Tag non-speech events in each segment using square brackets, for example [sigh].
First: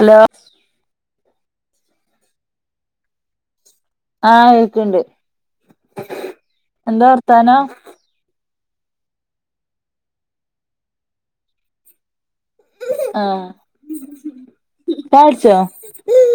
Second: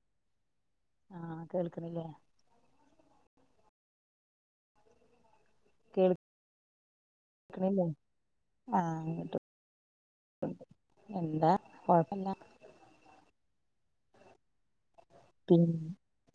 Hello ആ കേൾക്കണില്ലേ ആ ഏക്കണ്ട് വർത്താനം കേൾക്ക് ആട്ട് എന്താ കൊഴപ്പില്ല ആഹ് ചായ കുടിച്ചോ പി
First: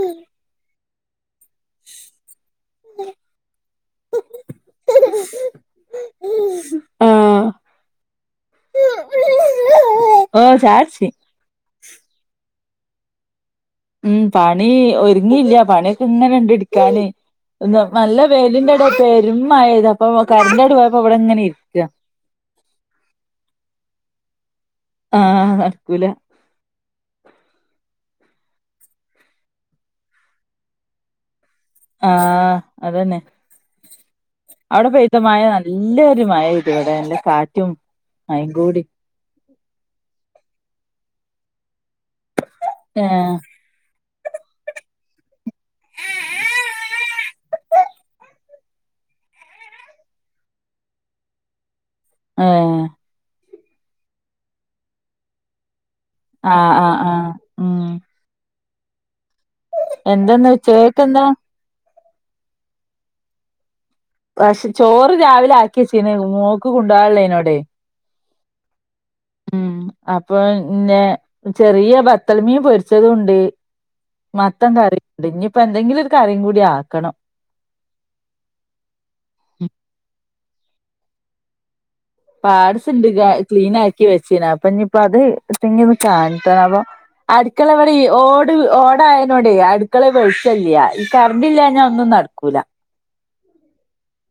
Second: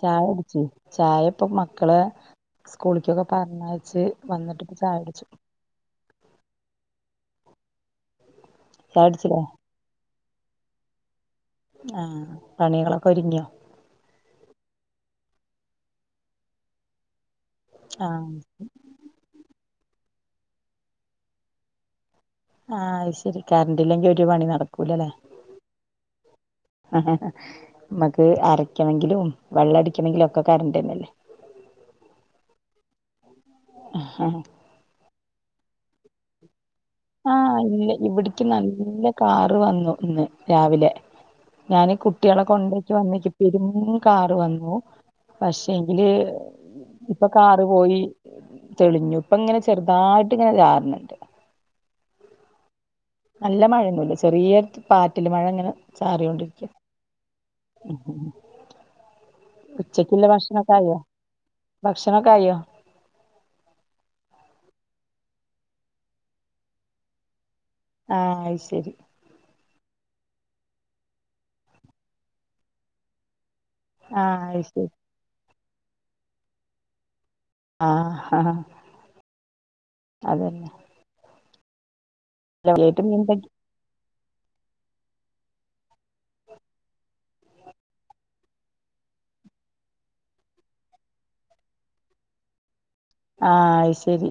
ചായ അടിച്ചു ചായപ്പൊ മക്കളെ സ്കൂളിക്കൊക്കെ പറഞ്ഞയച്ച് വന്നിട്ടി ചാ പിടിച്ചു ആഹ് ചായട്ചിലെ ഓ ചായട്ച് ആ പണികളൊക്കെ ഒരുങ്ങിയോ ഉം പണി ഒരുങ്ങിയില്ല പണിയൊക്കെ ഇങ്ങനെ ഇണ്ട് ഇടിക്കാന് നല്ല ആഹ് വേലിന്റെട പെരു മഴ പെയ്ത് അപ്പൊ കരന്റെ ഇടവപ്പോ അവിടെ ഇങ്ങനെ ഇരിക്കുക ആ അത് ശരി കറന്റില്ലെങ്കി ഒരു പണി നടക്കൂലല്ലേ ആഹ് നടക്കൂല [unintelligible] നമക്ക് അരയ്ക്കണങ്കിലും വെള്ളം അടിക്കണങ്കിലും ഒക്കെ കറണ്ടന്നല്ലേ ആഹ് അതന്നെ ആ അവിടെ പെയ്ത മഴ നല്ലൊ ഒരു മഴ ഇടി ഇവിടെ നല്ല ആഹ് കാറ്റും ഇല്ല ഇവിടക്ക് മയയും കൂടി നല്ല കാറ് വന്നു ഇന്ന് രാവിലെ ഞാൻ കുട്ടികളെ കൊണ്ടേക്കി വന്നേക്ക് ഏഹ് പിരുന്ന കാറ് വന്നു പക്ഷേങ്കില് ഇപ്പൊ കാറ് പോയി തെളിഞ്ഞു ഇപ്പ ഇങ്ങനെ ചെറുതായിട്ട് ഇങ്ങനെ ചാറണണ്ട് ഏഹ് നല്ല മഴൊന്നമല്ല ചെറിയ പാറ്റല് മഴ ഇങ്ങനെ ചാറൊണ്ടിരിക്കും ആഹ് ആഹ് ആഹ് ഉം എന്തെന്നാ ഉചക്ക എന്താ ഭക്ഷണ കായോ പക്ഷെ ചോറ് രാവിലെ ആക്കിയച്ചീണ് മോക്ക് കൊണ്ടോവാള്ളേനോടെ ആയ് അ ശരി ഉം അപ്പൊ പിന്നെ ചെറിയ ബത്തൽമീൻ പൊരിച്ചതു ഉണ്ട് ആഹ് അത് മത്തം ശരി കറിയണ്ട് ഇനിയിപ്പോ എന്തെങ്കിലും ഒരു കറിയും കൂടി ആക്കണം ആ ആ അതല്ല പാട്സ് കാര്യായിട്ട് ഇണ്ട് മീൻ പറ്റി ക്ലീൻ ആക്കി വെച്ചന അപ്പൊ ഇനിയിപ്പ അത് എതെങ്കി ഒന്ന് കാണത്ത അപ്പൊ അടുക്കള ഇവിടെ ഈ ഓട് ഓടായനോടെ അടുക്കള വെളിച്ചല്ല കർന്റില്ല ഞാ ഒന്നും നടക്കൂല ആഹ് അയ് ശരി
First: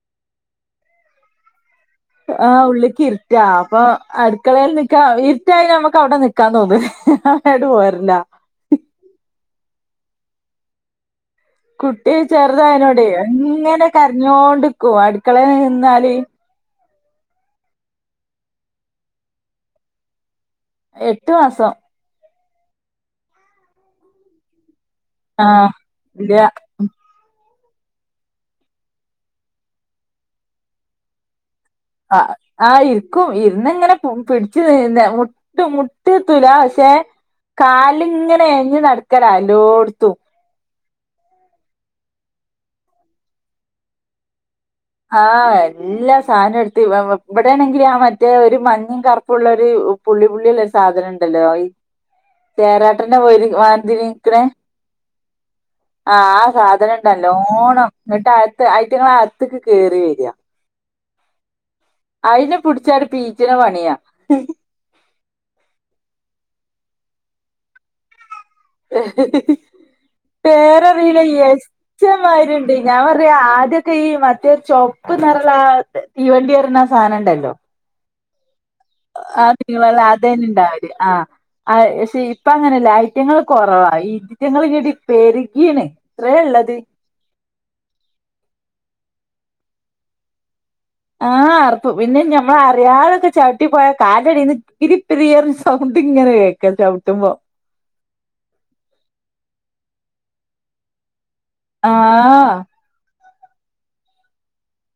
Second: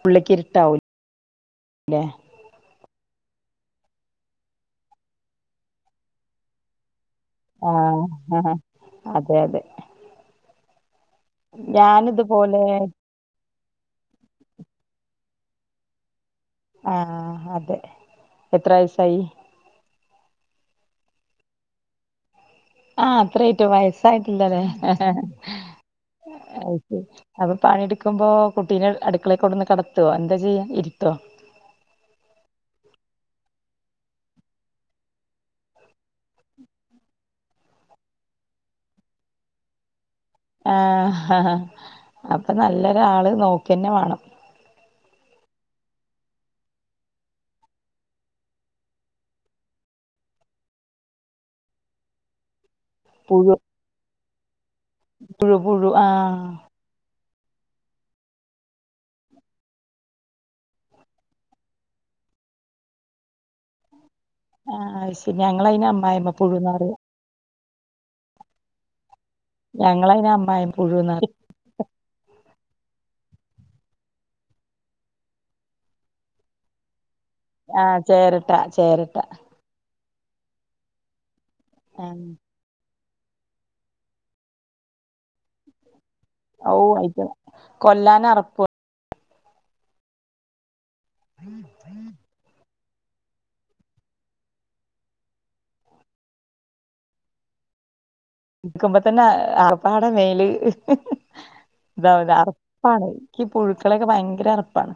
പുള്ളക്ക് ഇരിട്ടാവൂല്ലേ ആഹ് ഉള്ളിക്ക് ഇരുറ്റാ അപ്പൊ അടുക്കളയിൽ നിക്കാ ഇരുട്ടാ നമ്മക്ക് അവിടെ നിക്കാൻ തോന്നുല്ല ആഹ് ആഹ് അതെ അതെ കുട്ടി ഞാനിതുപോലെ ചെറുതായനോട എങ്ങനെ കരഞ്ഞോണ്ടിക്കും അടുക്കളേൽ നിന്നാല് ആഹ് അതെ എത്ര വയസ്സായി എട്ട് മാസം ആ അത്രായിറ്റോ വയസ്സായിട്ടില്ല ലെ ആഹ് ഇല്ല അപ്പൊ പണിടുക്കുമ്പോ കുട്ടീനെ അടുക്കളേക്ക് കൊണ്ടന്ന് കെടത്തോ എന്താ ചെയ്യാ ഇര്ത്തോ അ ആ ഇര്ക്കും ഇര്ന്ന്ങ്ങനെ പു പിടിച്ചു ന്നെ മു ട്ടും മുട്ടുത്തൂല പഷേ കാല്ങ്ങനെ എഴഞ്ഞ് നടക്കല എല്ലോട്ത്തും ആഹ് ഹഹ അപ്പം നല്ലൊരാള് നോക്കന്നെ വാണം ആ എല്ലാ സാനം എട്ത്ത് ഇവ ഇവടെണെങ്കില് ആ മറ്റേ ഒരു മഞ്ഞിം കർപ്പുള്ളരു ഉപ് പുള്ളി പുള്ളിള്ള ഒര് സാധനം ഇണ്ടല്ലോ ഈ ചെരാട്ടന്റെ വല് മാതിരിക്ക്‌ണേ പുഴുപുഴു ആഹ് സാധനം ഉണ്ട് നല്ലോണം ന്നട്ട് അത്ത് ഐറ്റങ്ങള് അകത്ത്ക്ക് കേറി വരാ അയിനെ പുട്ചാണ്ട് പീച്ണ പണ്യാ ആ അയ്ശരി ഞങ്ങള അയിനെ അമ്മായമ്മ പുഴുന്നാറിയാ ഞങ്ങളയിന് അമ്മായിമ്മ പുഴുന്നാ പേരറീല പറയാ യെസ് ച്ചം മാരിണ്ട് ഞാൻ പർഞ്ഞ് ആദ്യൊക്കെ ഈ മറ്റേ ചൊപ്പ് നെറള്ള ആ തീവണ്ടിർഞ്ഞ ആ സാനംണ്ടല്ലോ ആഹ് ചേരട്ടാ ചേരട്ടാ [unintelligible] അദേനി ഇണ്ടാവല് ആ പഷേ ആഹ് ഇപ്പ അങ്ങനെല്ല ഐറ്റങ്ങള് കൊറവാ ഇതിറ്റങ്ങള് കെടി പെരുകീണ് ഇത്രേ ഓ ഉള്ളത് അയിറ്റ കൊല്ലാനറപ്പു ആഹ് അറപ്പു പിന്നെ ഞമ്മള് അ റിയാതൊക്കെ ചവിട്ടി പോയാ കാലിൻ്റടീന്ന് പിരി പിരിർഞ്ഞ സൗണ്ട് ഇങ്ങനെ കേക്ക ചവ്ട്ടുമ്പോ ക്കുമ്പോ തന്നെ അർപ്പാടെ മേല് ആ ഇതാവണ് അർ പ്പാണ് ഇക്കി പുഴുക്കളൊക്കെ ഭയങ്കര അറപ്പാണ്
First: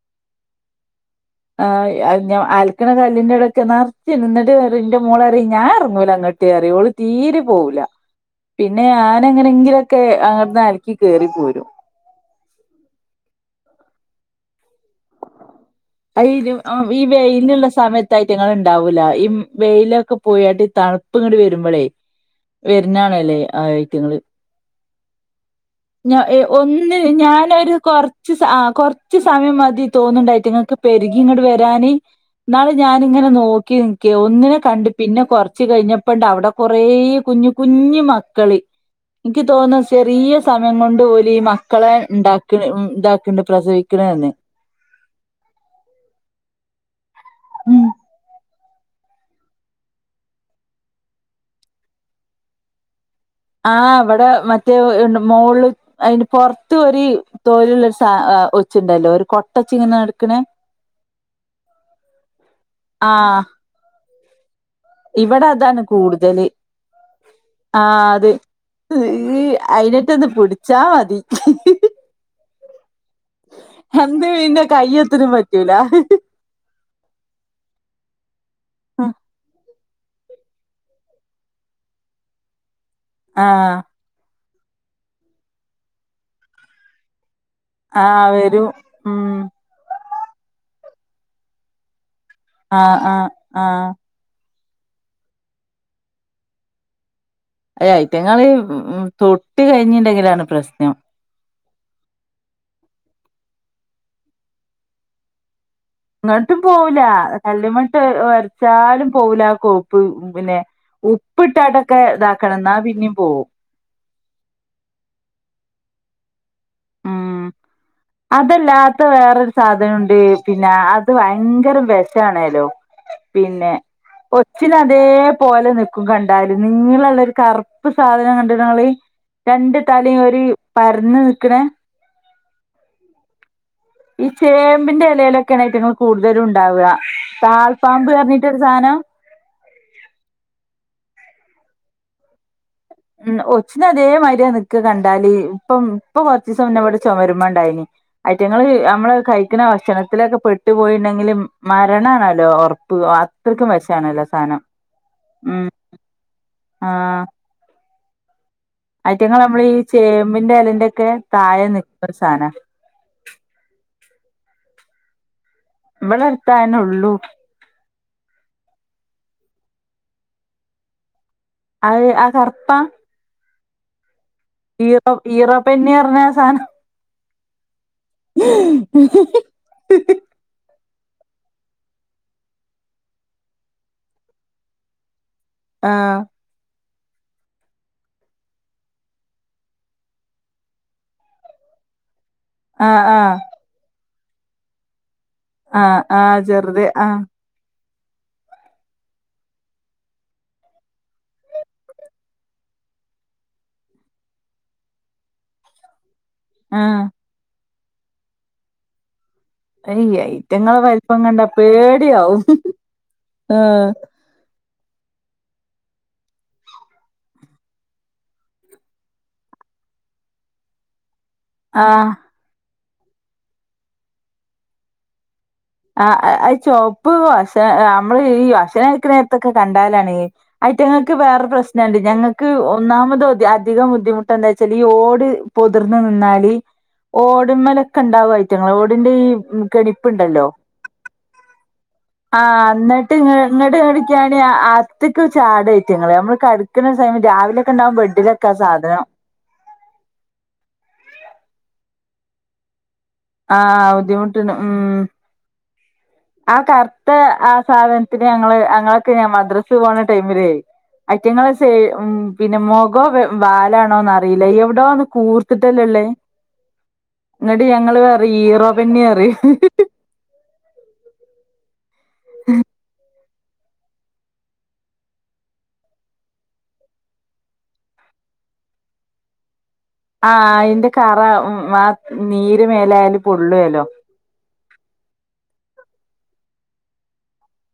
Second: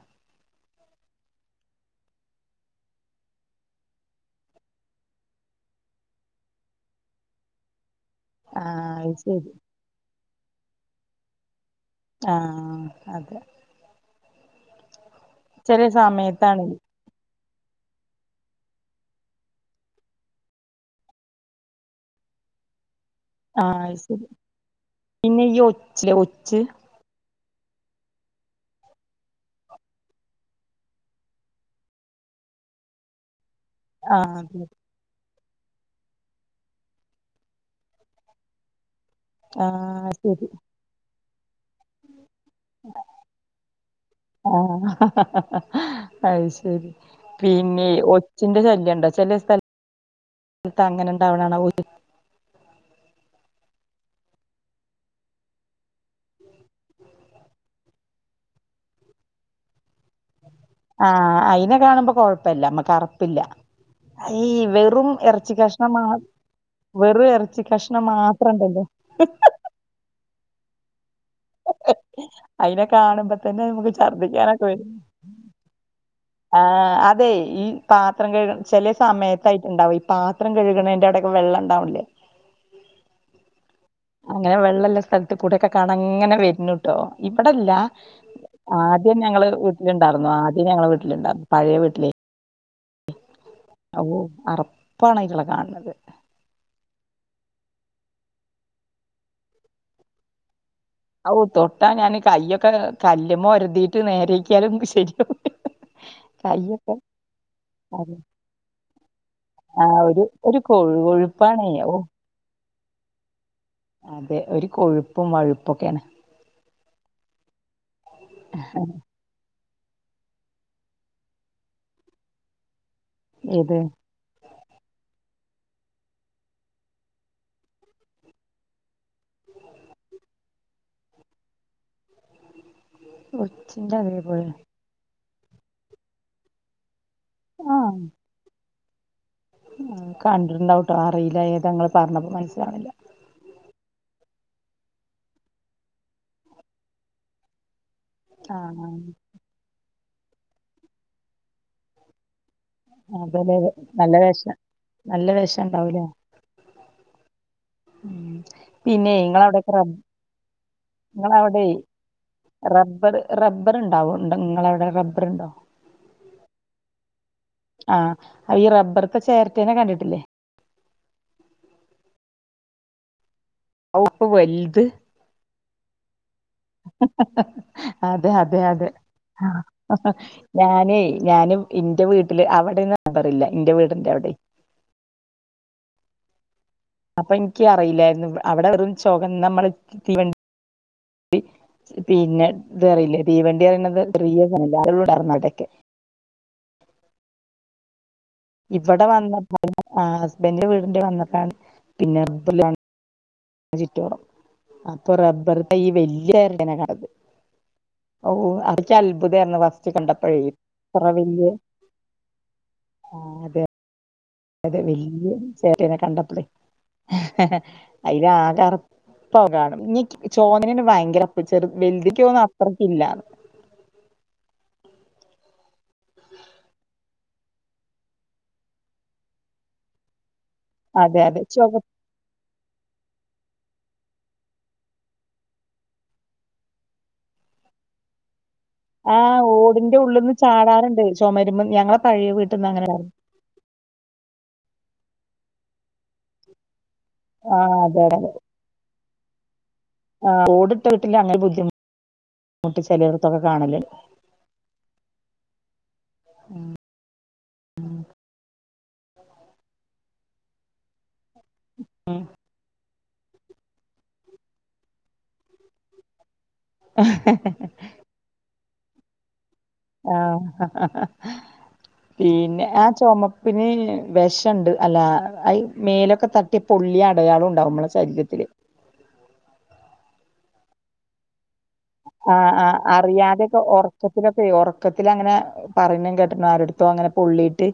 ആ [unintelligible] അൽക്ക്‌ണ കല്ലിന്റെ വ്ടെക്കെ നർച്ച് ന്നട്ട്റിം ന്റെ മോളറിം ഞാൻ ഇർങ്ങൂല അങ്ങട്ട്റിം ഓള് തീരിം പോവൂല പിന്നെ ആഹ് അത് ഞാന് ശരി എങ്ങനെങ്കിലൊക്കെ അവ്ട്ന്ന് അൽക്കി കേറി പോരും ആഹ് അതെ ചെല സമയത്താണ് [unintelligible] ഈ വെയില്ള്ള സമയത്ത് അയ്റ്റങ്ങള് ഇണ്ടാവൂല ഈ വെയിലൊക്കെ പോയാട്ട് ഈ തൺപ്പ് ഇങ്ങട് വരുമ്പളെ വെര്ന്നാളലെ ആഹ് അയ്ശരി പിന്നെ ഈ ഒച്ച്ലെ ഒച്ച് ന്ന് ഞാനൊരു കൊർച്ച് സ ആ കൊർച്ച് സമയം മതി തോന്ന്ണ്ട അയ്റ്റങ്ങക്ക് പെരുകി ഇങ്ങട് വരാന് ന്നാള് ഞാനിങ്ങനെ നോക്കി നിക്കേ ആഹ് ഒന്നിനെ അതെ കണ്ടി പിന്നെ കൊർച്ച് കഴിഞ്ഞപ്പണ്ട് അവ്ടെ കൊറേ കുഞ്ഞ് കുഞ്ഞ് മക്കള് ഇക്ക് തോന്ന ആഹ് ചെറിയ ശരി സമയം കൊണ്ട് ഓല് ഈ മക്കളെ ഇണ്ടാ ക്ക്‌ണ് ഇതാക്ക്‌ണ്ട് പ്രസവിക്ക്‌ണ് ന്നെ ആഹ് അയ് ശരി ഉം പിന്നെ ഒ ച്ചിന്റെ ശല്യം ഇണ്ടോ ചെലെ സ്ഥൽത്ത് അങ്ങനെ ഇണ്ടാവണാണാ ഓല് ആ ഇവടെ മറ്റേ ണ്ട് മോൾള് അയിൻ്റെ പൊർത്ത് ഒര് തോല്ള്ളരു സാ ആ ഒച്ച്ണ്ടല്ലോ ഒരു കൊട്ടച്ചിങ്ങനെ നട്ക്ക്‌ണ ആ അയിനെ കാണുമ്പോ കൊഴപ്പല്ല മ്മക്ക് അറപ്പില്ല ആഹ് ഈ വെൽ വെറും ഇവിടെ എർച്ചി അതാണ് കഷ്ണം മാ കൂടുതല് വെറും എർച്ചി കഷ്ണം മാത്രം ണ്ടല്ലോ അയിനെറ്റന്ന് പുട്ച്ചാ മതി അയിനെ കാണുമ്പോ തന്നെ മുക്ക് എന്ത് പിന്നെ ഛർദിക്കാനൊക്കെ വരും കയ്യെത്തനും പറ്റൂല ആ അതെ ഈ പാത്രം കഴിക ചെലെ സമയത്തായിട്ട്ണ്ടാവ ഈ പാത്രം കഴുകണേന്റെടെ വെള്ളം ഇണ്ടാവിണ്ല്ലേ ആഹ് അങ്ങനെ വെള്ളല്ല സ്ഥൽത്ത് കൂടെക്കെ കാണാ അങ്ങനെ വര്നു ട്ടോ ഇവടല്ല ആഹ് വരും ആദ്യം ഉം ഞങ്ങള് ലുണ്ടായിരുന്നു ആദ്യം ഞങ്ങള വീട്ടിലുണ്ടായിരുന്നു പഴയ വീട്ടിലെ ആഹ് ആഹ് ആഹ് ഓ അറപ്പാണ് അയിറ്റാളെ കാണന്നത് അ ഐറ്റങ്ങള്ൾ ഉ തൊട്ട് കഴിഞ്ഞിണ്ടെങ്കിലാണ് പ്രശ്നം ഔ തൊട്ടാ ഞാൻ കയ്യൊക്കെ കല്മ്മോ ഒരുതീട്ട് നേരേക്ക്യാലും ശരിയാ ഇങ്ങോട്ടും പോവുല കല്ലമട്ട് അതെ. ഒരച്ചാലും പോവുല ആ കോപ്പ് ഒരു പിന്നെ ഒരു കൊഴു ഉപ്പ് കൊഴുപ്പാണേ. ഓ ഇട്ടാണ്ടൊക്കെ ഇതാക്കണം എന്നാ പിന്നെയും പോവും അതെ ഒരു കൊഴുപ്പും വഴുപ്പും ഒക്കെയാണ് ഉം അതല്ലാത്ത വേറൊരു സാധനം ഉണ്ട് പിന്നെ അത് ഭയങ്കര വിഷ ആണേലോ പിന്നെ ഏത് ഒച്ചിന്റെ അതേ പോലെ നിക്കും കണ്ടാല് നീളമുള്ള ഒരു കറുപ്പ് സാധനം കണ്ട്ണ ഇങ്ങള് രണ്ട് തലയും ഒരു പരന്നു നിക്കണേ ഒച്ചിന്റെ അതേ ഈ പോലെ ചേമ്പിന്റെ ഇലയിലൊക്കെയാണ് അയിറ്റിങ്ങൾ കൂടുതലും ഇണ്ടാവുക താൾ പാമ്പ് പറഞ്ഞിട്ട് ഒരു സാധനം കണ്ടിട്ടുണ്ടാവുട്ടാ അറിയില്ല ഏതാ ഇങ്ങൾ പറഞ്ഞപ്പോ മനസ്സിലാവില്ല ഉ ഒച്ചിന്റെ അതേ മാര്യാ നിക്ക കണ്ടാല് ഇപ്പം ഇപ്പൊ കൊറച്ചീസം മുന്നെ ഇവിടെ ചുമരുമ്മെ ഇണ്ടായിനി അയിറ്റിങ്ങള് ആഹ് നമ്മള് കഴിക്കുന്ന ഭക്ഷണത്തിലൊക്കെ പെട്ടു പോയി ഇണ്ടെങ്കില് മരണാണോലൊ ഒറപ്പ് അതേലെ അത്രയ്ക്കും വിഷം നല്ല ആണോലോ ആ വെഷം സാനം നല്ല ഉം വെഷണ്ടാവൂലേ? ആഹ് ഉം പിന്നെ അയ്റ്റങ്ങള് നമ്മള് നിങ്ങളവിടെക്കെ ഈ റബ്ബ ചേമ്പിന്റെ എലന്റെക്കെ ഇങ്ങളവിടെ താഴെ നിക്ക്ണ സാനാ റബ്ബർ റബ്ബർ ഉണ്ടാവൊ ഉണ്ട് ഇങ്ങള അവിടെ റബ്ബർണ്ടോ ഇവിടെ അടുത്തതെന്നെ ഉള്ളൂ ആഹ് അ ഈ റബ്ബർത്തെ ചേരട്ടേനെ കണ്ടിട്ടില്ലേ അത് ആ കറുപ്പാ ചോപ്പ് വലുത് ഇറൊ പെന്ന് പറഞ്ഞാ സാധനം അതെ അതെ അതെ ഞാനേ ഞാൻ ഇന്റെ വീട്ടില് അവിടെന്നും അങ്ങനെ പറില്ല ഇന്റെ വീടിന്റെ അവിടെ ആഹ അപ്പൊ ഇനിക്ക് അറിയില്ലായിരുന്നു അവിടെ വെറും ചൊകന്ന നമ്മള് തീവണ്ടി പിന്നെ ഇത് ആഹ് അറിയില്ലേ ആഹ് തീവണ്ടി പറയുന്നത് [unintelligible] അവിടൊക്കെ ആ ആഹ് ചെറുത് ആ ഇവിടെ വന്നപ്പോ ഹസ്ബൻന്റെ വീടിന്റെ വന്നപ്പ ആണ് പിന്നെ [unintelligible] ചുറ്റോറം അപ്പൊ റബ്ബർതൈ വലിയ ഇനങ്ങൾ ആഹ് കാണത് ഓ അത് ഇന്കി അത്ഭുതേര്ന്ന് ഫസ്റ്റ് കണ്ടപ്പഴേ അയിറ്റിങ്ങളെ ഇത്ര വലിപ്പം കണ്ട വല്യ പേടിയവും അതെ ആഹ് അതെ വല് ഒരു ചേരട്ടെനെ കണ്ടപ്പളെ അത് ആകെ അറപ്പവും കാണുമ്പൊ ഇനി ചോന്നല് ഭയങ്കര ചെറു ആഹ് വലുതിക്കി തോന്നും അത്രക്കി ഇല്ലാന്ന് ആ അ ചുവപ്പ് വശ നമ്മള് ഈ ഭക്ഷണം കയിക്ക്ണ നേരത്ത് ഒക്കെ കണ്ടാലാണ് അറ്റിങ്ങക്ക് അതെ അതെ വേറെ ചൊക പ്രശ്നണ്ട് ഞങ്ങക്ക് ഒന്നാമത് അധികം ബുദ്ധിമുട്ട് എന്താ വെച്ചാൽ ഈ ഓട് പൊതിർന്ന് നിന്നാല് ഓടുമ്മെലൊക്കെ ഉണ്ടാവും അയിറ്റിങ്ങൾ ആ് ഓടിന്റെ ഉള്ളിൽന്ന് ചാടാറുണ്ട് ചുമരുമ്മെ ഞങ്ങളെ പഴയ വീട്ടിൽന്ന് ആഹ് അങ്ങനെ ഇന്നിട്ട് ഇന്നിട്ട് നോക്ക്യാണി അകത്ത്ക്ക് ചാടും അയിറ്റിങ്ങൾ നിക്കുന്ന സമയം ആ രാവിലൊക്കെ ഉണ്ടാവും അതെ ബെഡിലൊക്കെ ആ സാധനം ആഹ് ഓട് ഇട്ട വീട്ടില് അങ്ങനെ ബുദ്ധിമു മുട്ട് ചെലേട്ത്തൊക്കെ ആഹ് ബുദ്ധിമുട്ട്ണ്ട് ഉം ആ കർത്ത ആ സാധൻത്തിന് ഞങ്ങള് അങ്ങളൊക്കെ ഇങ്ങനെ മദ്രസ്പോണ ടൈമിലേ അയറ്റിങ്ങള് സൈ ഉം പിൻ പിന്നെ മൊകം വാലാണോന്നറിയില്ല എവ്ടോന്ന് കൂർത്തിട്ടല്ലേ ഇള്ളത് ന്നട്ട് ഞങ്ങള് പറിം ഈറോ ബെന്നി പറിം ആഹ് പിന്നെ ആ ചൊമ പിന്നെ വെഷണ്ട് അല്ല അഹ് മേലൊക്കെ തട്ടിയ പൊള്ളി അടയാളം ഉണ്ടാവും നമ്മളെ ശരീരത്തില് ആഹ് അയിന്റെ കറ ആ നീര് മേലായാല് പൊള്ളോലൊ ക്കത്തിലൊക്കെ ഒറക്കത്തിലങ്ങനെ പറയണ കേട്ട്ക്ക്ണ് ആരെട്ത്തോ അങ്ങനെ പൊള്ളീട്ട്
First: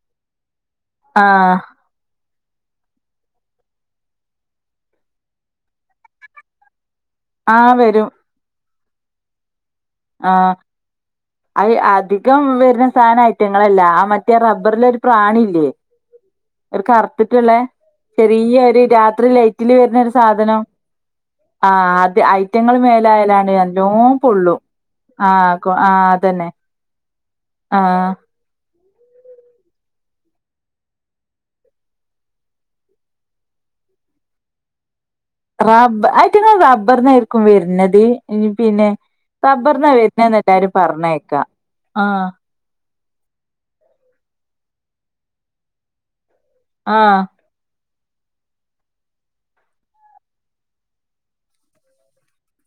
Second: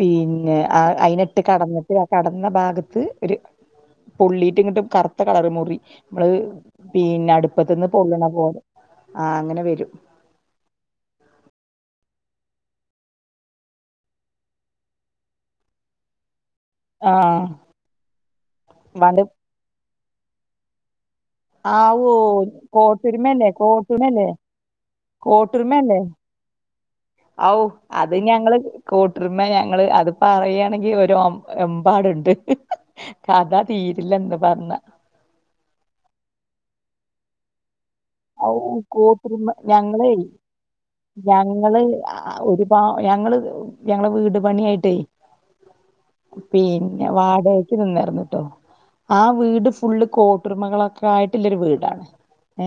പിന്നെ ആഹ് അയിനട്ട് ആഹ് കെടന്ന് തിയ കെടന്ന ഭാഗത്ത് ഒര് പൊള്ളീട്ട്ങ്ങട്ട് കർത്ത കളറ് മുറി മ്മള് പിന്നെ ആഹ് അടുപ്പത്ത്ന്ന് വരും പൊള്ള്ണപോലെ ആഹ് അങ്ങനെ വരും ആഹ് അഹ് അധികം വരുന്ന സാന ഐറ്റങ്ങളല്ല ആ മറ്റേ റബ്ബർലൊരു പ്രാണില്ലേ ഒര് ആഹ് കർത്തിട്ട്ള്ള ചെറിയൊരു വണ്ട് രാത്രി ലൈറ്റില് വര്ന്നരു സാധനം ആഹ് ആവോ അത് ഐറ്റങ്ങൾ കോട്ടൊര്മല്ലെ മേലായാലാണ് നല്ലോം കോക്ക്മല്ലേ പൊള്ളും ആഹ് കൊ കോട്ടുരുമല്ലേ ആഹ് അതന്നെ ഔ ആഹ് അത് ഞങ്ങള് കോട്ടൊര്മ്മ ഞങ്ങള് അത് പറയാണെങ്കി ഒരു എമ്പാട്ണ്ട് കഥ തീരില്ലന്ന് പർഞ്ഞ റാ ബ്ബ ആയിറ്റ്ങ്ങള് റബ്ബർന്നായിരിക്കും വെര്നത് ഇഞ് ഔ പിന്നെ കോട്ടുരുമ റബ്ബർന്ന ഞങ്ങളെ വെര്ന്നെന്ന് എല്ലാരും പറഞ്ഞേക്കാ ആഹ് പ്പാ ഞങ്ങള് ഞങ്ങളെ വീട് പണിയായിട്ട് പിന്നെ ആഹ് വാടയ് ക്ക് നിന്നാര്ന്ന്ട്ടോ ആ വീട് ഫുള്ള് കോട്ടൊരുമകളൊക്കെ ആയിട്ട്ല്ലരു വീടാണ്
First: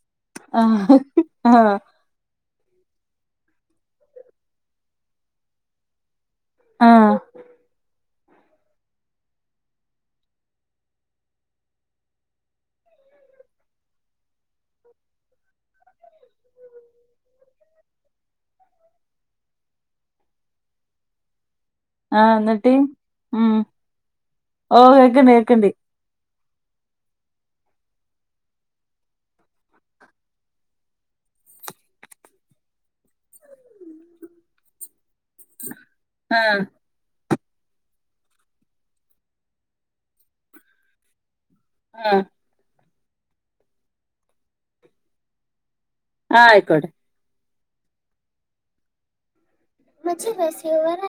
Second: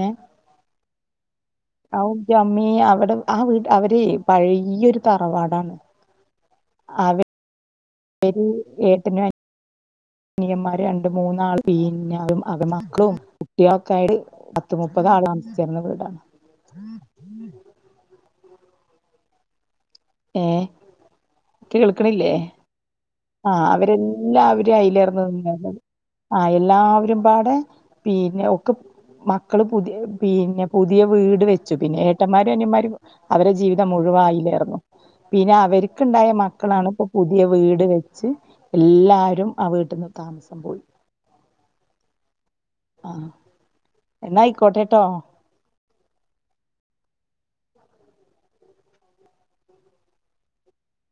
ഏഹ് ആഹ് ഔ ന്റെമ്മീ അവിടെ ആ വീട് അവര് പഴയൊരു തറവാടാണ് ആഹ് ഇവര് ഏട്ടനു അനി നിയന്മാര് രണ്ട് മൂന്നാൾ പിന്നെ അവരെ മക്ക്ളും കുട്ട്യാളൊക്കെ ആയിട്ട് പത്ത് മുപ്പതാള് താമസിചര്ന്ന വീടാണ് ഏഹ് കേൾക്കണില്ലേ? ആഹ് ന്നട്ട് ആഹ് അവരെല്ലാവരും അയിലേറ്ന്ന് കേക്ക്ണ്ട് നിന്നത് ആഹ് എല്ലാവരുംപാടെ പിന്നെ ഒക്കെ മക്കള് പുതിയ പിന്നെ പുതിയ വീട് വെച്ചു പിന്നെ ഏട്ടമ്മാരും അനിയന്മാരും അവരെ ജീവിതം മുഴുവ അയിലായിരുന്നു. പിന്നെ അവര്ക്ക്ണ്ടായ ആഹ് മക്കളാണ് ഇപ്പോ പുതിയ വീട് വെ ച്ച് എല്ലാരും ആ വീട്ട്ന്ന് താമസം പോയി ആഹ് ആഹ് എന്നാ അയിക്കോട്ടെട്ടോ ആഹ് അയിക്കോട്ടെ മ്മച്ചി റെസീവറ